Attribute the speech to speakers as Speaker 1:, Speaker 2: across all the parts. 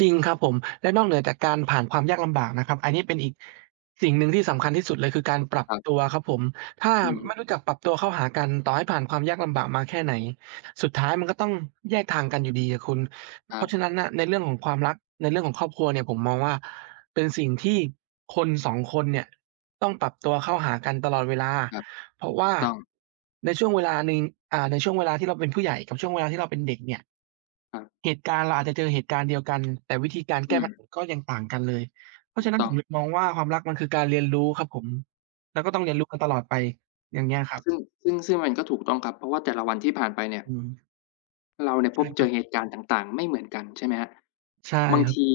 Speaker 1: จริงครับผม และนอกเหนือจากการผ่านความยากลำบากนะครับ อันนี้เป็นอีก สิ่งหนึ่งที่สำคัญที่สุดเลย คือการปรับ
Speaker 2: ครับ
Speaker 1: ตัวครับผม ถ้า
Speaker 2: อื
Speaker 1: ไม
Speaker 2: อ
Speaker 1: ่รู้จักปรับตัวเข้าหากัน ต่อให้ผ่านความยากลำบากมาแค่ไหน สุดท้ายมันก็ต้องแยกทางกันอยู่ดีอะคุณ
Speaker 2: คร
Speaker 1: เพราะฉ
Speaker 2: ับ
Speaker 1: ะนั้นน่ะในเรื่องของความรัก ในเรื่องของครอบครัวเนี่ย ผมมองว่าเป็นสิ่งที่คน 2 คนเนี่ยต้องปรับตัวเข้าหากันตลอดเวลา
Speaker 2: ครับ
Speaker 1: เพราะว
Speaker 2: ถ
Speaker 1: ่
Speaker 2: ู
Speaker 1: า
Speaker 2: กต้อง
Speaker 1: ในช่วงเวลาหนึ่ง อ่า ในช่วงเวลาที่เราเป็นผู้ใหญ่กับช่วงเวลาที่เราเป็นเด็กเนี่ย
Speaker 2: ครับ
Speaker 1: เหตุการณ์เราอาจจะเจอเหตุการณ์เดียวกัน แต่วิธีการ
Speaker 2: อ
Speaker 1: แ
Speaker 2: ื
Speaker 1: ก้ปัญ
Speaker 2: ม
Speaker 1: หาก็ยังต่างกันเลย เพรา
Speaker 2: ถ
Speaker 1: ะ
Speaker 2: ู
Speaker 1: ฉ
Speaker 2: ก
Speaker 1: ะนั้น
Speaker 2: ต้
Speaker 1: ผ
Speaker 2: อ
Speaker 1: ม
Speaker 2: ง
Speaker 1: หยุดมองว่า ความรักมันคือการเรียนรู้ครับผม แล้วก็ต้องเรียนรู้กันตลอดไป อย่างเงี้ยครับ
Speaker 2: ซึ่ง ซึ่ง ซึ่งมันก็ถูกต้องครับ เพราะว่าแต่ละวันที่ผ่านไปเนี่ย
Speaker 1: อืม
Speaker 2: เราเนี่ย
Speaker 1: ใช
Speaker 2: พ
Speaker 1: ่
Speaker 2: บเ
Speaker 1: ค
Speaker 2: จ
Speaker 1: รั
Speaker 2: อ
Speaker 1: บ
Speaker 2: เหตุการณ์ต่าง ๆ ไม่เหมือนกัน ใช่ไหมครับ
Speaker 1: ใช่
Speaker 2: บาง
Speaker 1: ครั
Speaker 2: ท
Speaker 1: บ
Speaker 2: ี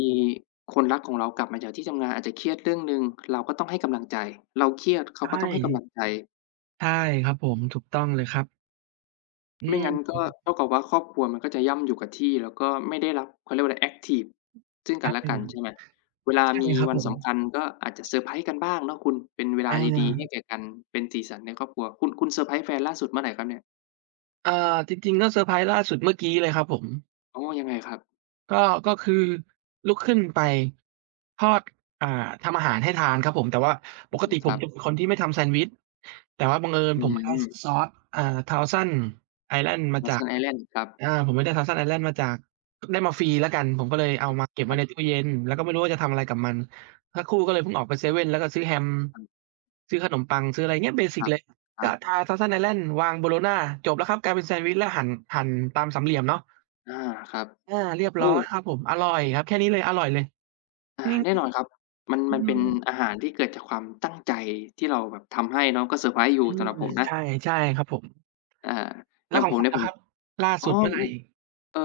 Speaker 2: คนรักของเรากลับมาจากที่ทำงานอาจจะเครียดเรื่องหนึ่ง เราก็ต้องให้กำลังใจ เราเครียดเข
Speaker 1: ใช
Speaker 2: าก็ต้องให้กำล
Speaker 1: ่
Speaker 2: ังใจ
Speaker 1: ใช่ครับผม ถูกต้องเลยครับ อื
Speaker 2: ไม่งั้นก็
Speaker 1: ม
Speaker 2: เท่ากับว่าครอบครัวมันก็จะย่ำอยู่กับที่ แล้วก็ไม่ได้รับ เขาเรียกว่าอะไร แอ็กทิฟซึ่ง
Speaker 1: ค
Speaker 2: กั
Speaker 1: ร
Speaker 2: น
Speaker 1: ับ
Speaker 2: และ
Speaker 1: ผ
Speaker 2: ก
Speaker 1: ม
Speaker 2: ัน ใช่ไหม เวลา
Speaker 1: ใช่
Speaker 2: มี
Speaker 1: ครับ
Speaker 2: วัน
Speaker 1: ผ
Speaker 2: สำ
Speaker 1: ม
Speaker 2: คัญก็อาจจะเซอร์ไพรส์กันบ้างเนาะคุณ เป็นเวลา
Speaker 1: อ
Speaker 2: ดี ๆ ให้
Speaker 1: า
Speaker 2: แก่กันเป็นสีสันในครอบครัว คุณ คุณเซอร์ไพรส์แฟนล่าสุดเมื่อไรครับเนี่ย?
Speaker 1: อ่า จริง ๆ เรื่องเซอร์ไพรส์ล่าสุดเมื่อกี้เลยครับผม
Speaker 2: อ๋อ ยังไงครับ?
Speaker 1: ก็ ก็คือลุกขึ้นไป ทอด อ่า ทำอาหารให้ทานครับผม แต่ว่า
Speaker 2: อ
Speaker 1: ป
Speaker 2: ื
Speaker 1: ก
Speaker 2: ม
Speaker 1: ติ
Speaker 2: ค
Speaker 1: ผ
Speaker 2: รั
Speaker 1: ม
Speaker 2: บ
Speaker 1: จะเป็นคนที่ไม่ทำแซนด์วิช แต่ว่าบังเอิญ
Speaker 2: อื
Speaker 1: ผมเอา ซ
Speaker 2: ม
Speaker 1: ซอส อ่า Thousand Island มาจาก
Speaker 2: Thousand Island ครับ
Speaker 1: อา ผมไปได้ Thousand Island มาจาก ได้มาฟรีแล้วกัน ผมก็เลยเอ
Speaker 2: อ
Speaker 1: า
Speaker 2: ือ
Speaker 1: มาเก็บ
Speaker 2: ค
Speaker 1: ไว
Speaker 2: ร
Speaker 1: ้
Speaker 2: ับ
Speaker 1: ในตู้เย็น แล้วก็ไม่รู้ว่าจะทำอะไรกับมัน สักครู่ก็เลยเพิ่งออกไปเซเว่น แล้วก็ซื้อแฮม
Speaker 2: อือ
Speaker 1: ซื้อขนมปัง ซื้ออะไรเงี้ย เบสิ
Speaker 2: ค
Speaker 1: ก
Speaker 2: รับ
Speaker 1: เลย
Speaker 2: คร
Speaker 1: ก
Speaker 2: ั
Speaker 1: ็
Speaker 2: บ
Speaker 1: ทา Thousand Island วางโบโลน่า จบแล้วครับกลายเป็นแซนด์วิช แล้วหั่น หั่นตามสามเหลี่ยมเนาะ
Speaker 2: อา ครับ
Speaker 1: อา เรียบ
Speaker 2: โอ
Speaker 1: ร
Speaker 2: ้
Speaker 1: ้อยครับผม อร่อยครับ แค่นี้เลย อร่อยเลย
Speaker 2: อ่า
Speaker 1: จริง
Speaker 2: แน
Speaker 1: ค
Speaker 2: ่
Speaker 1: รั
Speaker 2: น
Speaker 1: บ
Speaker 2: อนครับ มัน
Speaker 1: อื
Speaker 2: มันเป็น
Speaker 1: อ
Speaker 2: อาหารที่เกิดจากความตั้งใจที่เราแบบทำให้เนาะ ก็เซอร์ไพรส์อยู
Speaker 1: อ
Speaker 2: ่
Speaker 1: ื
Speaker 2: ส
Speaker 1: ม
Speaker 2: ำหรับผมนะ
Speaker 1: ใช่ ใช่ครับผม
Speaker 2: อา
Speaker 1: แล
Speaker 2: อ
Speaker 1: ้
Speaker 2: ย่
Speaker 1: ว
Speaker 2: าง
Speaker 1: ขอ
Speaker 2: ผ
Speaker 1: ง
Speaker 2: ม
Speaker 1: คุ
Speaker 2: เนี
Speaker 1: ณ
Speaker 2: ่ย
Speaker 1: อ
Speaker 2: ผ
Speaker 1: ะ
Speaker 2: ม
Speaker 1: ครับ ล่า
Speaker 2: อ๋
Speaker 1: ส
Speaker 2: อ
Speaker 1: ุดเมื่อไ
Speaker 2: อื
Speaker 1: หร่?
Speaker 2: ม เอ่อ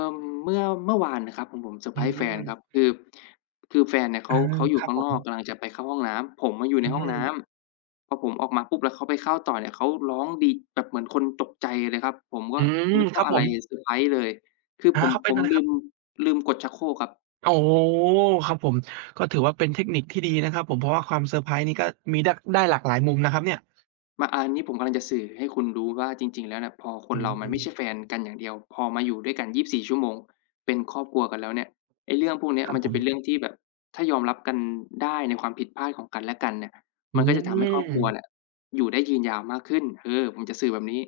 Speaker 2: เมื่อ เมื่อวานน่ะครับของผมเซอร์
Speaker 1: อ
Speaker 2: ไพ
Speaker 1: ื
Speaker 2: รส์แฟนครั
Speaker 1: ม
Speaker 2: บ คือ คือแฟนเนี่ยเข
Speaker 1: อา
Speaker 2: า เขาอยู
Speaker 1: ค
Speaker 2: ่
Speaker 1: รั
Speaker 2: ข
Speaker 1: บ
Speaker 2: ้า
Speaker 1: ผ
Speaker 2: งนอก
Speaker 1: ม
Speaker 2: กำลังจะไปเข้าห้องน้ำ ผมอะอยู่
Speaker 1: อ
Speaker 2: ใ
Speaker 1: ื
Speaker 2: นห้องน้
Speaker 1: ม
Speaker 2: ำ พอผมออกมาปุ๊บ แล้วเขาไปเข้าต่อเนี่ย เขาร้องดี แบบเหมือนคนตกใจเลยครับ ผมก็
Speaker 1: อืม
Speaker 2: นึก
Speaker 1: ค
Speaker 2: ว
Speaker 1: ร
Speaker 2: ่
Speaker 1: ั
Speaker 2: า
Speaker 1: บ
Speaker 2: อะ
Speaker 1: ผ
Speaker 2: ไร
Speaker 1: ม
Speaker 2: เซอร์ไพรส์เลย คือ
Speaker 1: อา
Speaker 2: ผม
Speaker 1: เขาเป
Speaker 2: ผ
Speaker 1: ็นอ
Speaker 2: ม
Speaker 1: ะไร
Speaker 2: ลื
Speaker 1: ครับ?
Speaker 2: ม ลืมกดชักโครกครับ
Speaker 1: อ๋อ ครับผม ก็ถือว่าเป็นเทคนิคที่ดีนะครับผม เพราะว่าความเซอร์ไพรส์นี่ก็มีได้ ได้หลากหลายมุมนะครับเนี่ย
Speaker 2: มา อา อันนี้ผมกำลังจะสื่อให้คุณรู้ว่าจริง ๆ แล้วเนี่ย พอค
Speaker 1: อ
Speaker 2: น
Speaker 1: ื
Speaker 2: เรามันไม่ใช
Speaker 1: ม
Speaker 2: ่แฟนกันอย่างเดียว พอมาอยู่ด้วยกัน 24 ชั่วโมงเป็นครอบครัวกันแล้วเนี่ย ไอ้เรื่องพวกเนี้ย
Speaker 1: ครั
Speaker 2: ม
Speaker 1: บ
Speaker 2: ันจ
Speaker 1: ผ
Speaker 2: ะเป็น
Speaker 1: ม
Speaker 2: เรื่องที่แบบ ถ้ายอมรับกันได้ในความผิดพลาดของกันและกันเนี่ย
Speaker 1: อื
Speaker 2: มันก็จะทำให้ครอบครัวเ
Speaker 1: ม
Speaker 2: นี่ยอยู่ได้ยืนยาวมากขึ้น คือผมจะสื่อแบบนี้